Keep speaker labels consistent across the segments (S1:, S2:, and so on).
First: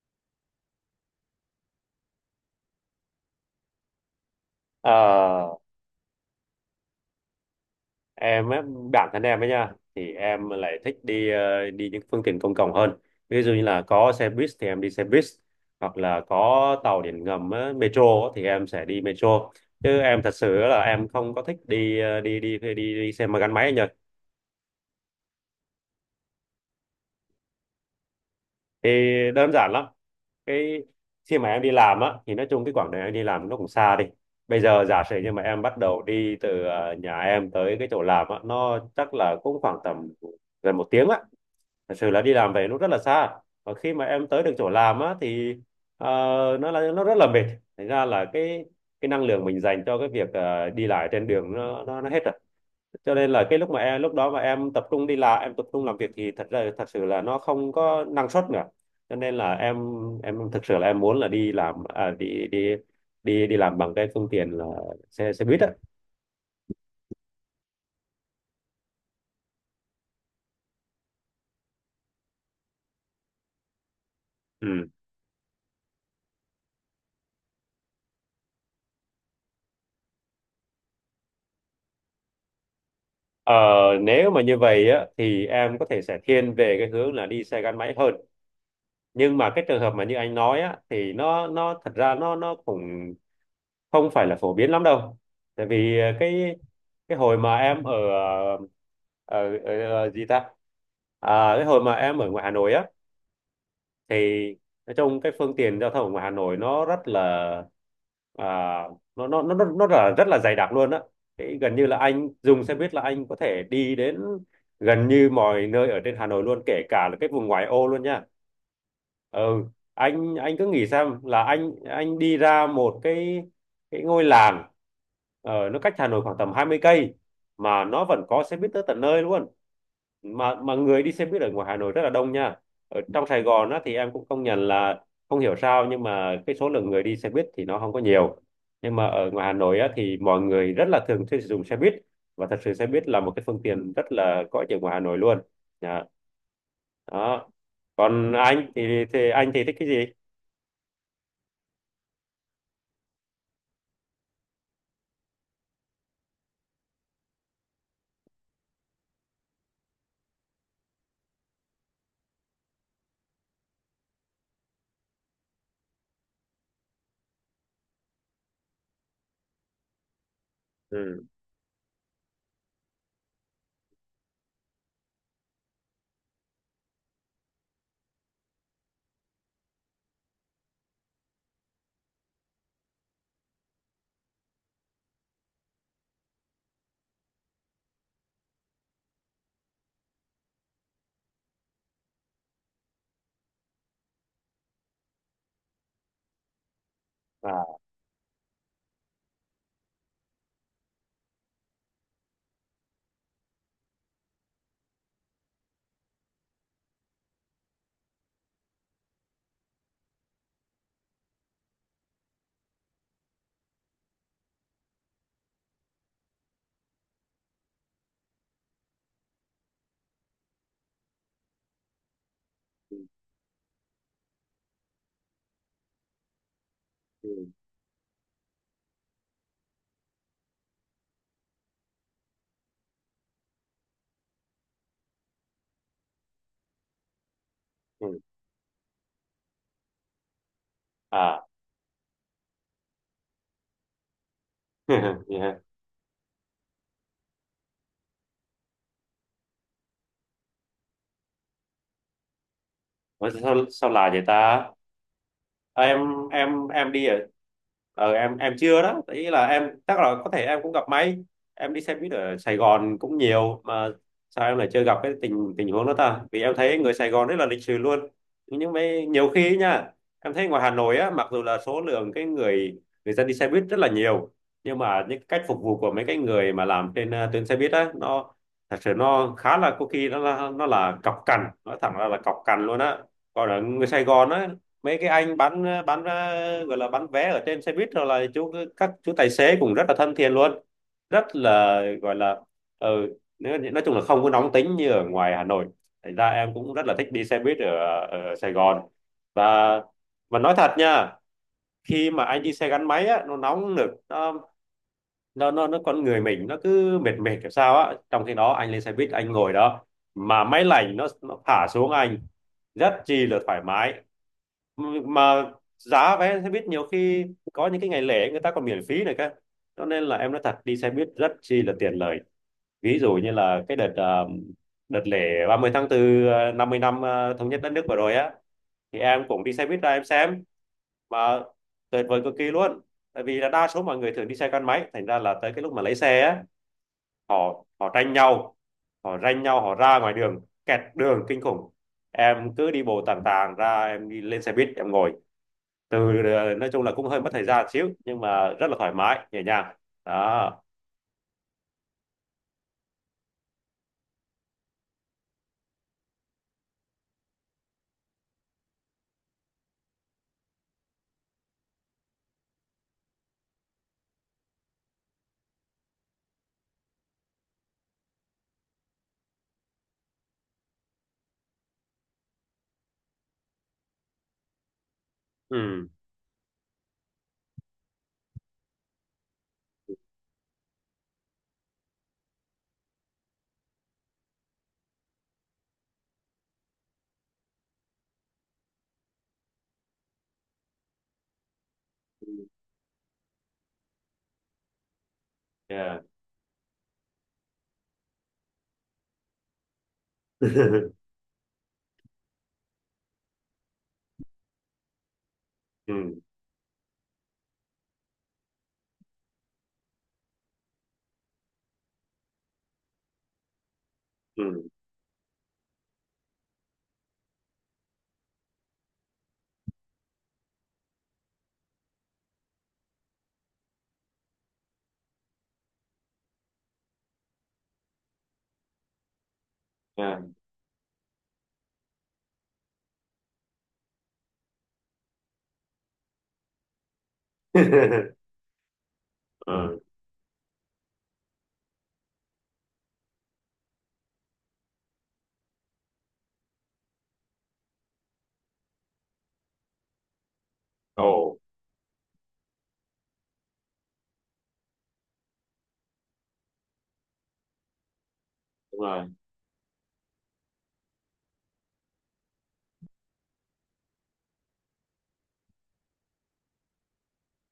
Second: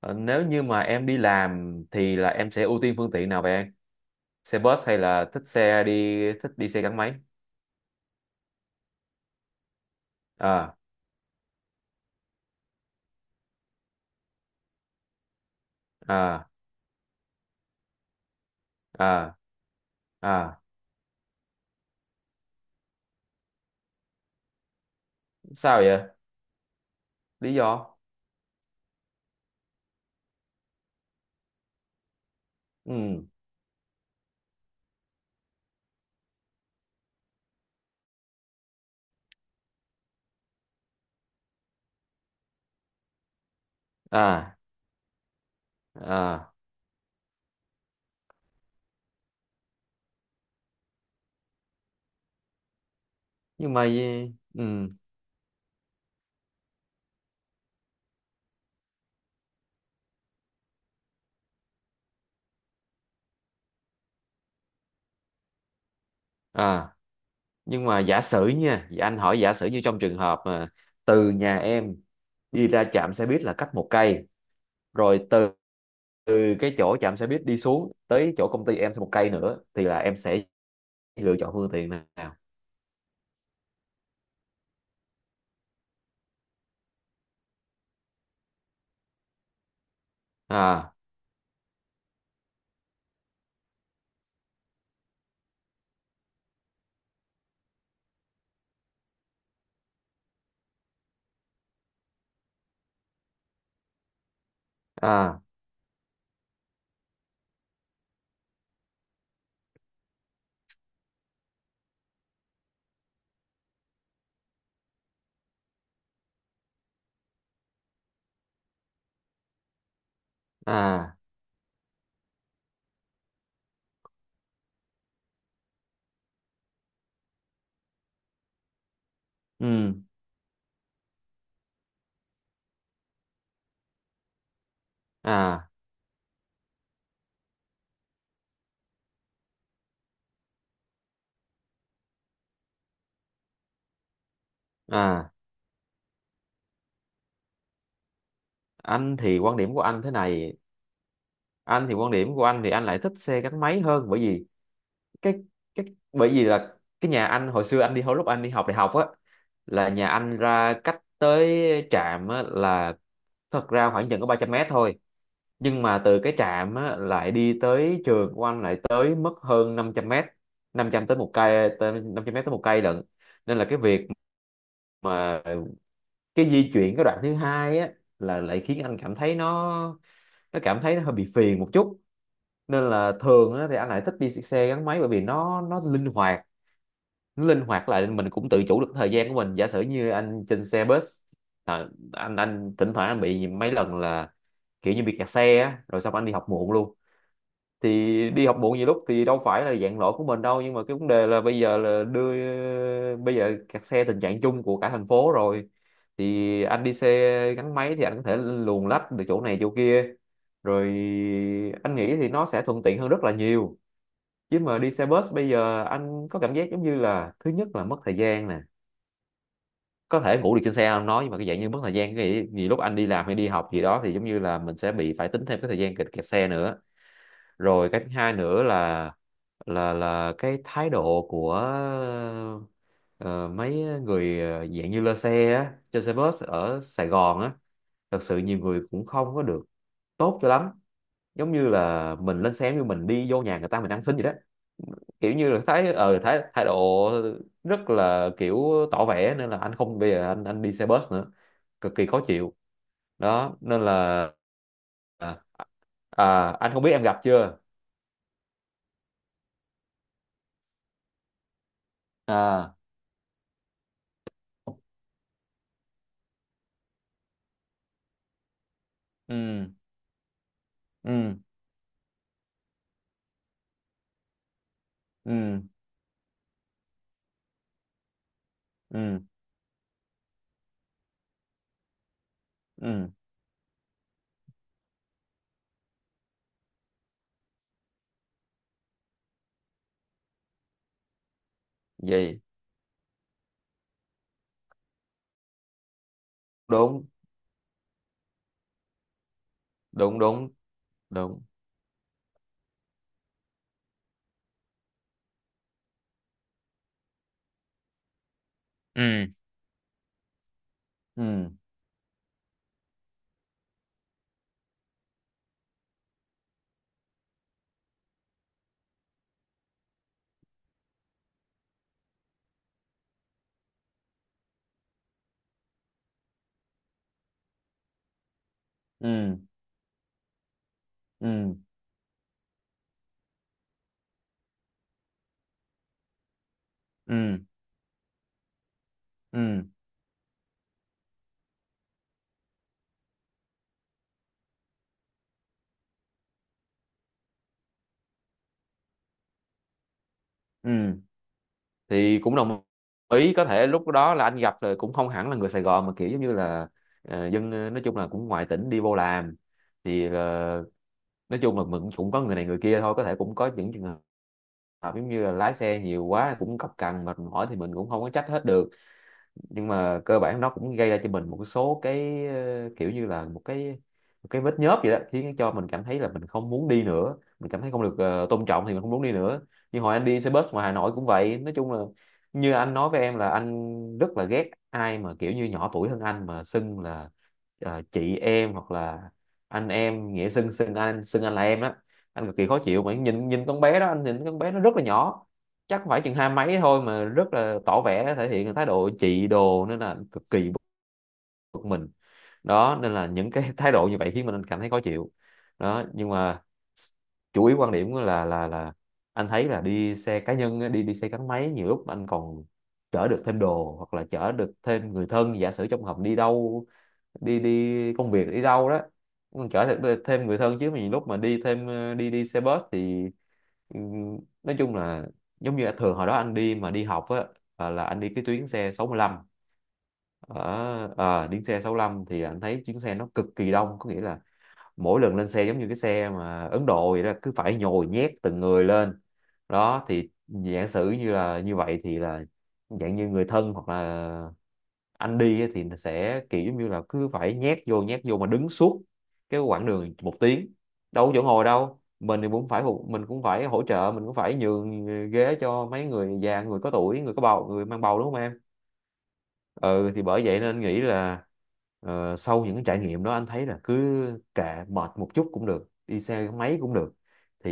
S1: Ờ, Nếu như mà em đi làm thì là em sẽ ưu tiên phương tiện nào vậy em? Xe bus
S2: Ờ,
S1: hay là thích đi xe gắn máy?
S2: em á, bản thân em ấy nha thì em
S1: À,
S2: lại thích đi những phương tiện công cộng hơn, ví dụ như là có xe buýt thì em đi xe buýt, hoặc là
S1: à,
S2: có tàu điện ngầm á, metro á, thì em sẽ đi
S1: à,
S2: metro, chứ em thật sự
S1: à,
S2: là em không có thích đi ờ, đi đi đi, đi, đi xe mà gắn máy anh nhỉ.
S1: sao vậy? Lý do?
S2: Thì đơn giản lắm, cái khi mà em đi làm á thì nói chung cái quãng đường em đi
S1: Ừ,
S2: làm nó cũng xa. Đi bây giờ giả sử như mà em bắt đầu đi từ nhà em tới cái chỗ làm á, nó chắc là cũng khoảng tầm gần một tiếng á. Thật sự là đi làm về nó rất là xa, và khi mà em tới được
S1: à,
S2: chỗ làm á thì ờ,
S1: à
S2: nó là nó rất là mệt. Thành ra là cái năng lượng mình dành cho cái việc đi lại trên đường nó hết rồi, cho nên là cái lúc
S1: nhưng
S2: mà
S1: mà
S2: em lúc đó mà
S1: ừ
S2: em tập trung đi làm, em tập trung làm việc thì thật ra thật sự là nó không có năng suất nữa. Cho nên là em thực sự là em muốn là đi làm à, đi đi làm bằng cái phương tiện là xe xe buýt á.
S1: à nhưng mà giả sử nha, dạ anh hỏi giả sử như trong trường hợp mà từ nhà em đi ra trạm xe buýt là cách một cây,
S2: Ừ.
S1: rồi từ cái chỗ trạm xe buýt đi xuống tới chỗ công ty em thêm một cây nữa thì là em sẽ lựa chọn phương tiện nào?
S2: Ờ, nếu mà như vậy á thì em có thể sẽ thiên về cái hướng là đi xe gắn máy hơn, nhưng mà cái trường hợp mà như anh nói á
S1: À,
S2: thì nó thật ra nó cũng không phải là phổ biến lắm đâu. Tại vì cái hồi mà em ở ở gì ta, à, cái hồi mà em ở ngoài Hà Nội á, thì nói chung cái
S1: à,
S2: phương tiện giao thông của Hà Nội nó rất là, à, nó là rất là dày đặc luôn á. Thì gần như là anh dùng xe buýt là anh có thể đi đến gần như mọi nơi ở trên Hà Nội luôn, kể cả là cái vùng ngoại ô luôn nha. Ừ, anh cứ nghĩ
S1: à,
S2: xem là anh đi ra một cái ngôi làng nó cách Hà Nội khoảng tầm 20 cây mà nó vẫn có xe buýt tới tận nơi luôn.
S1: ừ,
S2: Mà người đi xe buýt ở ngoài Hà Nội rất là đông nha. Ở trong Sài Gòn á, thì em cũng công nhận là không hiểu
S1: à,
S2: sao nhưng mà cái số lượng người đi xe buýt thì nó không có nhiều, nhưng mà ở ngoài Hà Nội á, thì mọi người rất là thường xuyên sử dụng xe buýt, và thật sự xe buýt là một cái phương tiện rất là có ích ở ngoài Hà Nội
S1: à.
S2: luôn. Dạ. Đó, còn anh thì,
S1: Anh
S2: thì
S1: thì
S2: anh
S1: quan
S2: thì
S1: điểm
S2: thích
S1: của
S2: cái
S1: anh
S2: gì?
S1: thế này. Anh thì quan điểm của anh thì anh lại thích xe gắn máy hơn, bởi vì cái cái bởi vì là cái nhà anh hồi xưa anh đi, hồi lúc anh đi học đại học á, là nhà anh ra cách tới trạm á, là thật ra khoảng chừng có 300 mét thôi, nhưng mà từ cái trạm á, lại đi tới trường của anh lại tới mất hơn 500 mét.
S2: Ừ.
S1: 500 mét tới một cây lận. Nên là cái việc mà cái di chuyển cái đoạn thứ hai á, là lại khiến anh cảm thấy nó cảm thấy nó hơi bị phiền một chút. Nên là thường á, thì anh lại thích đi xe gắn máy bởi vì nó linh hoạt, nó linh hoạt lại mình cũng tự chủ được thời gian của mình. Giả sử như anh trên xe bus, à, anh thỉnh thoảng anh bị mấy lần là kiểu như bị kẹt xe á, rồi xong anh đi học muộn luôn.
S2: À.
S1: Thì đi học muộn nhiều lúc thì đâu phải là dạng lỗi của mình đâu, nhưng mà cái vấn đề là bây giờ kẹt xe tình trạng chung của cả thành phố rồi. Thì anh đi xe gắn máy thì anh có thể luồn lách được chỗ này chỗ kia. Rồi anh nghĩ thì nó sẽ thuận tiện hơn rất là nhiều. Chứ mà đi xe bus bây giờ anh có cảm giác giống như là thứ nhất là mất thời gian nè, có thể ngủ được trên xe anh nói, nhưng mà cái dạng như mất thời gian cái gì lúc anh
S2: ừ.
S1: đi làm hay đi học gì đó, thì giống như là mình sẽ bị phải tính thêm cái thời gian kẹt kẹt xe nữa. Rồi cái thứ hai nữa là cái thái độ của ờ, mấy người dạng như lơ xe á, trên xe bus ở Sài Gòn á,
S2: Ừ.
S1: thật sự nhiều người cũng không có được tốt cho lắm.
S2: À.
S1: Giống như là mình lên xe như mình đi vô nhà người ta mình ăn xin vậy đó. Kiểu như
S2: Yeah.
S1: là thấy ờ thái thái độ rất là kiểu tỏ vẻ, nên là anh không bây giờ anh đi xe bus nữa. Cực kỳ khó chịu.
S2: Ủa,
S1: Đó,
S2: sao
S1: nên
S2: sao là vậy
S1: là
S2: ta?
S1: à,
S2: Ờ, em
S1: à,
S2: em
S1: anh không biết
S2: em
S1: em
S2: đi
S1: gặp
S2: ở
S1: chưa?
S2: em chưa đó, ý là em chắc là có thể em cũng gặp may, em đi xe buýt ở Sài
S1: À,
S2: Gòn cũng nhiều mà sao em lại chưa gặp cái tình tình huống đó ta, vì em thấy người Sài Gòn rất là lịch sự luôn, nhưng mấy nhiều khi ấy
S1: ừ,
S2: nha. Em thấy ngoài Hà Nội á, mặc
S1: ừ,
S2: dù là số lượng cái người người dân đi xe buýt rất là nhiều, nhưng mà những cách
S1: ừ,
S2: phục vụ của mấy cái người mà làm trên tuyến xe buýt á, nó thật sự
S1: ừ,
S2: nó khá là, có khi nó là cọc cằn, nói thẳng ra là cọc cằn luôn á.
S1: ừ
S2: Còn ở người Sài Gòn á, mấy cái anh gọi là bán vé ở trên xe buýt rồi là các chú tài xế cũng rất là thân thiện luôn, rất là gọi là,
S1: vậy.
S2: ờ, nói chung là không có nóng tính như ở ngoài Hà Nội. Thành ra em cũng rất là
S1: Đúng,
S2: thích đi xe buýt ở Sài Gòn, và
S1: đúng, đúng,
S2: nói thật nha,
S1: đúng,
S2: khi mà anh đi xe gắn máy á, nó nóng nực, nó con người mình nó cứ mệt mệt kiểu sao á, trong khi đó anh lên xe buýt
S1: ừ,
S2: anh ngồi đó mà máy lạnh nó
S1: ừ,
S2: thả xuống anh rất chi là thoải mái. Mà giá vé xe buýt nhiều khi có những cái ngày lễ người ta còn miễn phí này cơ, cho nên là em nói thật đi xe buýt rất chi là tiện lợi. Ví dụ như là đợt lễ ba mươi tháng 4 50 năm thống nhất đất nước vừa rồi á, thì em
S1: ừ,
S2: cũng đi xe buýt ra em xem mà
S1: ừ,
S2: tuyệt vời cực kỳ luôn. Tại vì là đa số mọi người thường đi xe gắn máy, thành ra là tới cái lúc mà lấy xe á,
S1: ừ,
S2: họ họ tranh nhau, họ ranh nhau
S1: ừ,
S2: họ ra ngoài đường, kẹt đường kinh khủng. Em cứ đi bộ tàn tàn ra, em đi lên xe buýt em ngồi, từ nói chung là cũng hơi mất thời gian xíu nhưng mà rất là thoải mái nhẹ nhàng. Đó.
S1: ừ thì cũng đồng ý. Có thể lúc đó là anh gặp rồi, cũng không hẳn là người Sài Gòn mà kiểu giống như là dân, nói chung là cũng ngoài tỉnh đi vô làm, thì nói chung là mình cũng có người này người kia thôi. Có thể cũng có những trường hợp giống như là lái xe nhiều quá cũng cọc cằn mệt mỏi thì mình cũng không có trách hết được. Nhưng mà cơ bản nó cũng gây ra cho mình một số cái kiểu như là một cái, một cái vết nhớp vậy đó, khiến cho mình cảm
S2: Ừ.
S1: thấy là mình không muốn đi nữa, mình cảm thấy không được tôn trọng thì mình không muốn đi nữa. Như hồi anh đi xe bus ngoài Hà Nội cũng vậy, nói chung là như anh nói với em là anh rất là ghét ai mà kiểu như nhỏ tuổi hơn anh mà xưng là chị em hoặc là anh em, nghĩa xưng xưng anh là em đó. Anh cực kỳ khó chịu mà nhìn nhìn con bé đó, anh nhìn con bé nó rất là nhỏ, chắc
S2: Yeah.
S1: phải chừng hai mấy thôi mà rất là tỏ vẻ thể hiện thái độ trị đồ, nên là cực kỳ bực mình. Đó nên là những cái thái độ như vậy khiến mình cảm thấy khó chịu. Đó nhưng
S2: Ừ.
S1: mà chủ yếu quan điểm là anh thấy là đi xe cá nhân á, đi đi xe gắn máy nhiều lúc anh còn chở được thêm đồ hoặc là chở được
S2: Ừ.
S1: thêm người thân, giả sử trong hợp đi đâu, đi đi công việc đi đâu đó, mình chở thêm thêm người thân. Chứ mình lúc mà đi thêm đi đi xe bus thì ừ, nói chung là giống như thường hồi đó anh đi mà đi học á, là anh đi cái tuyến xe 65.
S2: Yeah.
S1: Ở đi xe 65 thì anh thấy chuyến xe nó cực kỳ đông, có nghĩa là mỗi lần lên xe giống như cái xe mà Ấn Độ vậy đó, cứ phải nhồi nhét từng người lên.
S2: Ừ.
S1: Đó thì giả sử như là như vậy thì là dạng như người thân hoặc là anh đi á, thì sẽ kiểu giống như là cứ phải nhét vô mà đứng suốt cái quãng đường 1 tiếng, đâu
S2: Ồ.
S1: có chỗ ngồi đâu. Mình thì cũng phải mình cũng phải hỗ trợ, mình cũng phải nhường ghế cho mấy người già, người có tuổi, người có bầu, người mang bầu, đúng không em?
S2: Đúng rồi.
S1: Ừ thì bởi vậy nên anh nghĩ là sau những cái trải nghiệm đó anh thấy là cứ kệ, mệt một chút cũng được, đi xe máy cũng được. Thì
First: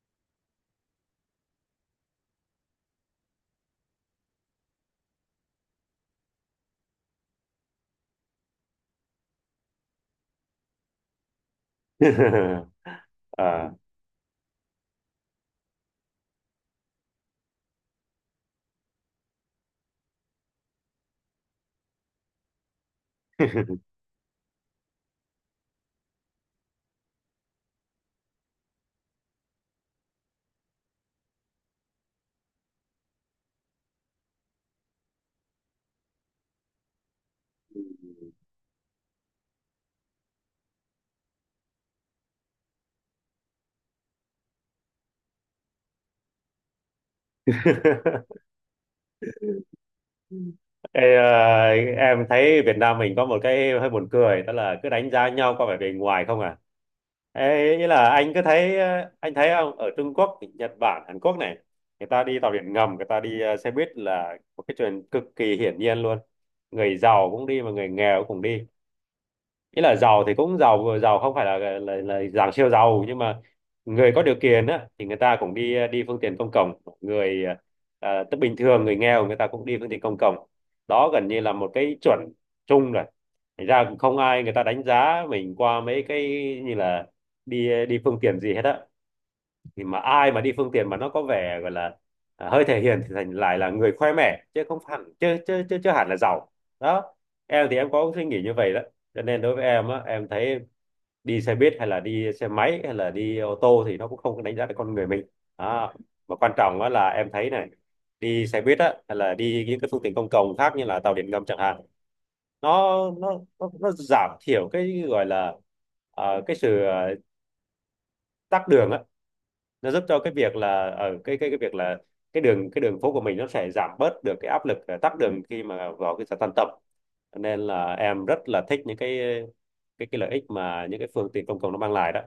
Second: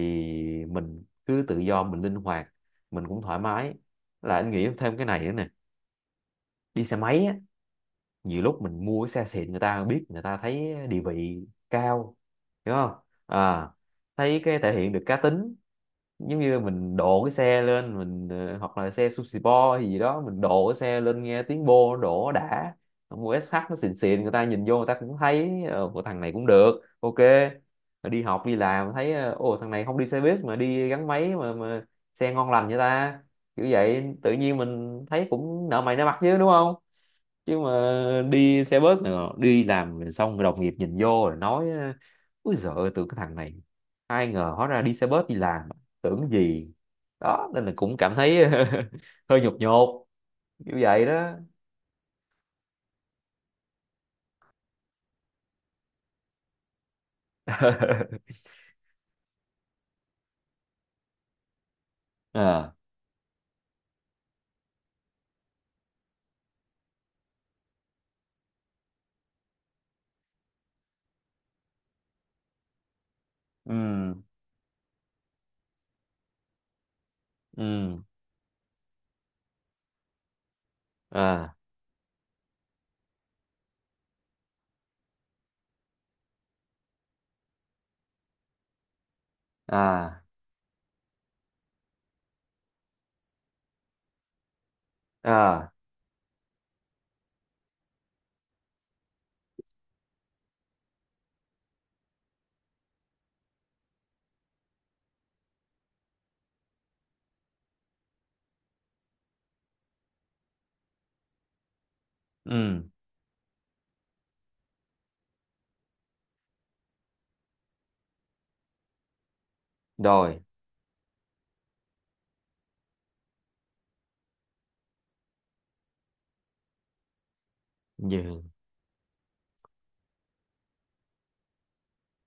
S1: mình cứ tự do, mình linh hoạt, mình cũng thoải mái. Là anh nghĩ thêm cái này nữa nè, đi xe máy á, nhiều lúc mình mua cái xe xịn, người ta biết người ta thấy địa vị cao, hiểu không? À,
S2: À.
S1: thấy cái thể hiện được cá tính, giống như mình độ cái xe lên mình hoặc là xe sushi bo hay gì đó, mình độ cái xe lên nghe tiếng bô nó đổ đã. Mua SH nó xịn xịn, người ta nhìn vô người ta cũng thấy của thằng này cũng được, ok. Rồi đi học đi làm thấy ồ, thằng này không đi xe buýt mà đi gắn máy mà xe ngon lành vậy ta, kiểu vậy tự nhiên mình thấy cũng nợ mày nợ mặt chứ đúng không? Chứ mà đi xe bus này, đi làm rồi xong rồi đồng nghiệp nhìn vô rồi nói: ui giời ơi tưởng cái thằng này, ai ngờ hóa ra đi xe bus đi làm, tưởng gì. Đó nên là cũng cảm thấy hơi nhột nhột như vậy
S2: Ê,
S1: đó.
S2: à, em thấy Việt Nam mình có một cái hơi buồn cười, đó là cứ đánh giá nhau qua vẻ bề ngoài không à. Ê, ý là anh cứ thấy anh thấy không, ở Trung Quốc, Nhật Bản, Hàn Quốc này, người ta đi tàu điện
S1: À,
S2: ngầm, người ta đi xe buýt là một cái chuyện cực kỳ hiển nhiên luôn. Người giàu cũng đi mà người nghèo cũng đi, ý là giàu thì cũng giàu giàu, không phải là là dạng siêu giàu, nhưng mà
S1: ừ,
S2: người có điều kiện á thì người ta cũng đi đi phương tiện công cộng. Người
S1: ừ,
S2: à, tức bình thường người nghèo người ta cũng đi phương tiện công cộng, đó gần như là
S1: à,
S2: một cái chuẩn chung rồi. Thành ra cũng không ai người ta đánh giá mình qua mấy cái như là đi đi phương tiện gì hết á, thì mà
S1: à,
S2: ai mà đi phương tiện mà nó có vẻ gọi là, à, hơi thể hiện thì thành lại là người khoe mẽ, chứ không hẳn chứ chứ
S1: à,
S2: chứ, chứ hẳn là giàu. Đó, em thì em có suy nghĩ như vậy đó, cho nên đối với em á em thấy đi xe buýt hay là đi xe máy hay là đi ô tô thì nó cũng không có đánh giá được con người mình. Đó. Mà quan trọng á là em thấy này, đi xe buýt á hay là đi những cái phương tiện công cộng khác như là tàu điện ngầm chẳng hạn,
S1: ừ
S2: nó nó giảm thiểu cái gọi là, cái sự tắc đường á, nó giúp cho cái
S1: rồi.
S2: việc là ở cái việc là cái đường phố của mình nó sẽ giảm bớt được cái áp lực tắc đường khi mà vào cái giờ tan tầm. Cho nên là em rất
S1: nhưng
S2: là thích những cái cái lợi ích mà những cái phương tiện công cộng nó mang lại đó.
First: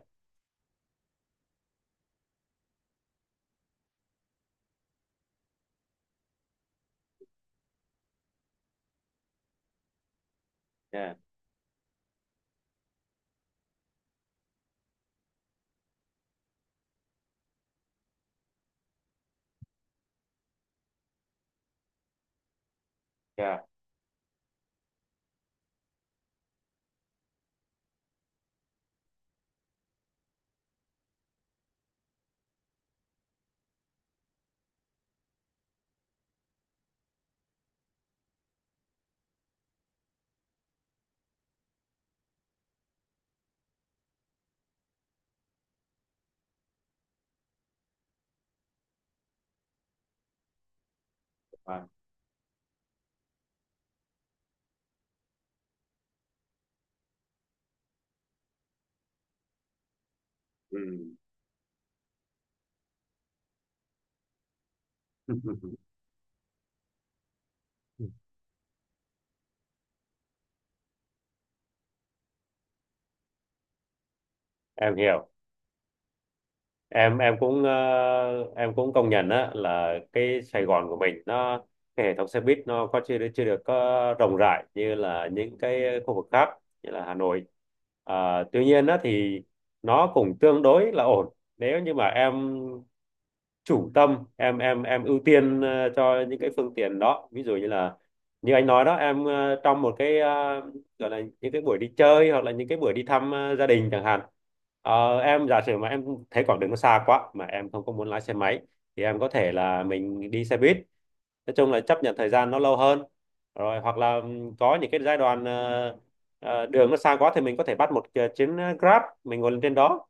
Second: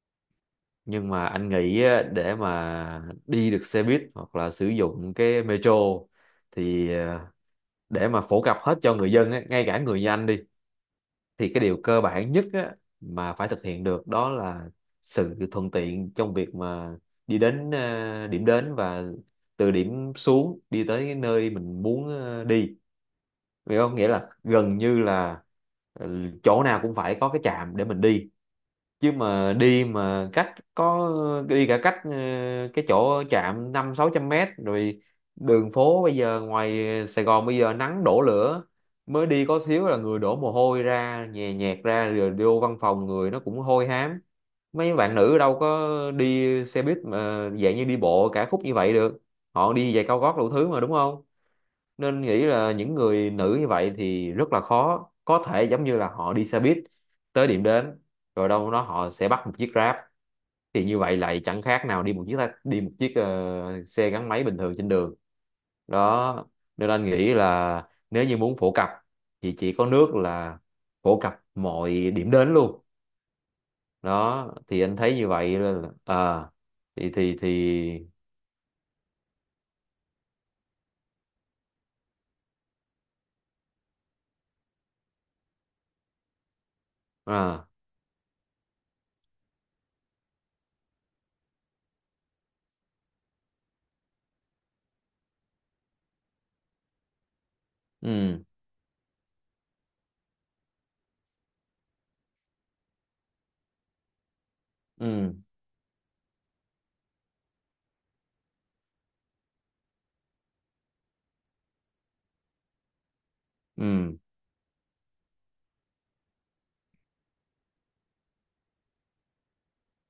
S1: nhưng mà anh nghĩ á, để mà đi được xe buýt hoặc là sử dụng cái metro thì để mà phổ cập hết cho người dân á, ngay cả người như anh đi,
S2: Yeah.
S1: thì cái điều cơ bản nhất á, mà phải thực hiện được đó là sự thuận tiện trong việc mà đi đến điểm đến, và từ điểm xuống đi tới cái nơi mình muốn đi,
S2: Yeah.
S1: hiểu không? Nghĩa là gần như là ừ, chỗ nào cũng phải có cái trạm để mình đi. Chứ mà đi mà cách có, đi cả cách cái chỗ trạm năm sáu trăm mét rồi, đường phố bây giờ ngoài Sài Gòn bây giờ nắng đổ lửa, mới đi có xíu là người đổ mồ hôi ra nhè nhẹt ra, rồi vô văn phòng người nó cũng hôi hám. Mấy bạn nữ đâu có đi xe buýt mà dạng như đi bộ cả khúc như vậy được, họ đi giày cao gót đủ thứ mà, đúng không?
S2: À.
S1: Nên nghĩ là những người nữ như vậy thì rất là khó có thể giống như là họ đi xe buýt tới điểm đến, rồi đâu đó họ sẽ bắt một chiếc Grab.
S2: Ừ.
S1: Thì như vậy lại chẳng khác nào đi một chiếc đi một chiếc xe gắn máy bình thường trên đường. Đó nên anh nghĩ là nếu như muốn phổ cập thì chỉ có nước là phổ cập mọi điểm đến luôn. Đó thì
S2: Em
S1: anh thấy
S2: hiểu.
S1: như vậy là à thì
S2: Em
S1: thì thì
S2: cũng em cũng công nhận á là cái Sài Gòn của mình nó, cái hệ thống xe buýt nó có chưa được có rộng rãi như là những cái khu vực khác như là Hà Nội.
S1: à,
S2: À, tuy nhiên á thì nó cũng tương đối là ổn, nếu như mà em chủ tâm em ưu tiên cho những cái phương tiện đó, ví dụ như là
S1: ừ,
S2: như anh nói đó em, trong gọi là những cái buổi đi chơi hoặc là những cái buổi đi thăm gia đình chẳng hạn. Ờ,
S1: ừ,
S2: em giả sử mà em thấy quãng đường nó xa quá mà em không có muốn lái xe máy, thì em có thể là mình đi xe buýt, nói chung là chấp nhận thời gian nó lâu hơn, rồi hoặc
S1: ừ,
S2: là có những cái giai đoạn đường nó xa quá thì mình có thể bắt một cái chuyến Grab mình ngồi lên trên đó.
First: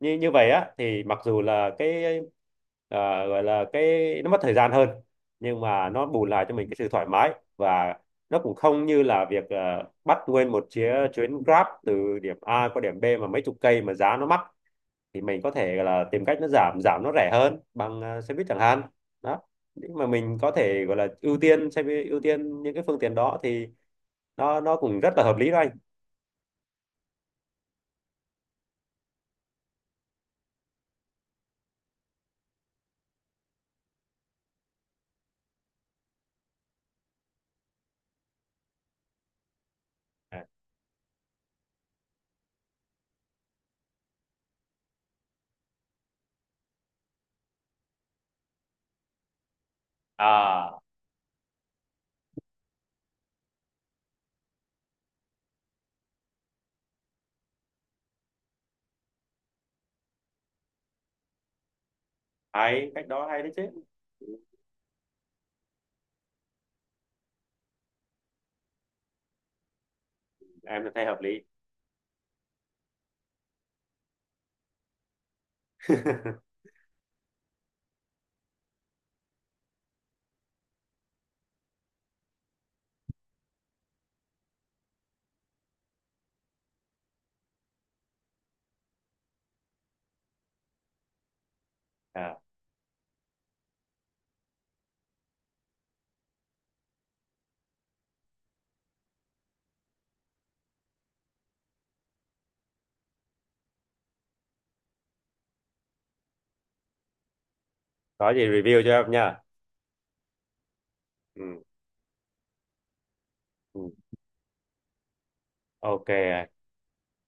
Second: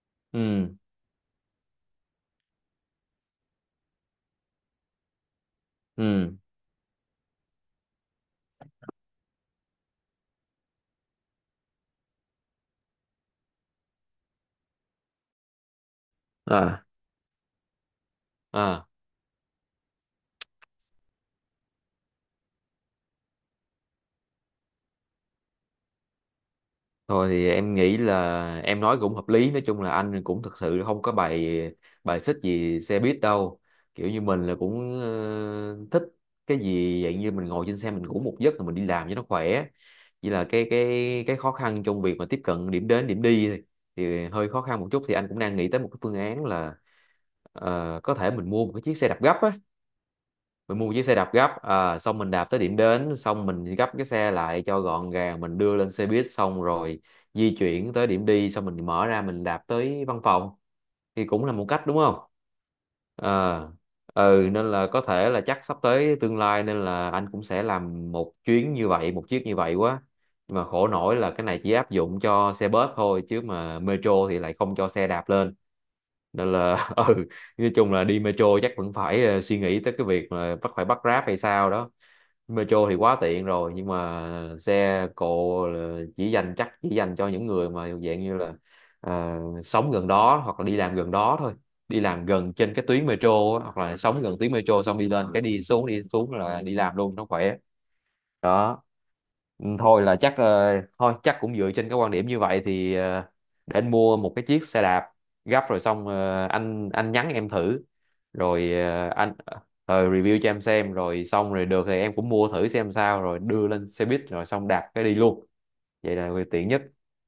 S2: Như như vậy á
S1: ừ,
S2: thì mặc dù là gọi là cái nó mất thời gian hơn, nhưng mà nó bù
S1: ừ,
S2: lại cho mình cái sự thoải mái, và nó cũng không như là việc bắt nguyên một chuyến chuyến Grab từ điểm A qua điểm B mà mấy chục cây mà giá nó mắc, thì mình có thể là tìm cách nó giảm
S1: à,
S2: giảm nó rẻ hơn bằng xe buýt chẳng hạn.
S1: à.
S2: Đó, nhưng mà mình có thể gọi là ưu tiên xe buýt, ưu tiên những cái phương tiện đó thì nó cũng rất là hợp lý đó anh.
S1: Thôi thì em nghĩ là em nói cũng hợp lý. Nói chung là anh cũng thực sự không có bài bài xích gì xe buýt đâu, kiểu như mình là cũng thích cái gì dạng như mình ngồi trên xe mình ngủ một giấc rồi mình đi làm cho nó khỏe. Chỉ là cái khó khăn trong việc mà tiếp cận điểm đến điểm đi thì hơi khó khăn một chút. Thì anh cũng đang nghĩ tới một cái phương án là có thể mình mua một cái chiếc xe đạp gấp á, mình
S2: À,
S1: mua một chiếc xe đạp gấp à, xong mình đạp tới điểm đến, xong mình gấp cái xe lại cho gọn gàng, mình đưa lên xe buýt, xong rồi di chuyển tới điểm đi, xong mình mở ra mình đạp tới văn phòng. Thì cũng là một cách, đúng không?
S2: hay cách đó hay đấy
S1: À,
S2: chứ.
S1: ừ nên là có thể là chắc sắp tới tương lai nên là anh cũng sẽ làm một chuyến như vậy, một chiếc như vậy quá. Nhưng mà
S2: Em
S1: khổ
S2: thấy
S1: nỗi
S2: hợp
S1: là
S2: lý.
S1: cái này chỉ áp dụng cho xe bus thôi, chứ mà metro thì lại không cho xe đạp lên. Nên là ừ, nói chung là đi metro chắc vẫn phải suy nghĩ tới cái việc mà bắt Grab hay sao đó. Metro thì quá tiện rồi, nhưng mà xe cộ là chỉ dành, chắc chỉ dành cho những người mà dạng như là ờ, sống gần đó hoặc là đi làm gần đó thôi. Đi làm
S2: À,
S1: gần trên cái tuyến metro á, hoặc là sống gần tuyến metro, xong đi lên cái, đi xuống là đi làm luôn nó khỏe. Đó. Ừ, thôi là chắc thôi chắc cũng dựa trên cái quan điểm như vậy thì để anh mua một cái chiếc xe đạp gấp, rồi xong anh nhắn em thử.
S2: có gì
S1: Rồi
S2: review cho em
S1: anh
S2: nha.
S1: review cho em xem, rồi xong
S2: Ừ,
S1: rồi được thì em cũng mua thử xem sao, rồi đưa lên
S2: ừ.
S1: xe buýt rồi xong đạp cái đi luôn.
S2: OK
S1: Vậy là
S2: anh.
S1: tiện nhất.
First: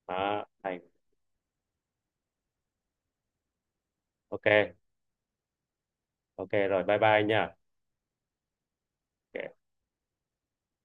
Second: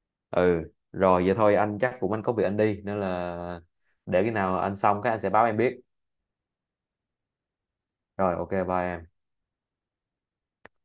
S2: Đó,
S1: Ừ
S2: thành.
S1: rồi vậy thôi, anh chắc cũng anh có việc anh đi, nên là để khi
S2: OK.
S1: nào anh xong cái anh sẽ báo em biết.
S2: OK rồi bye bye anh nha.
S1: Rồi ok bye em.
S2: OK.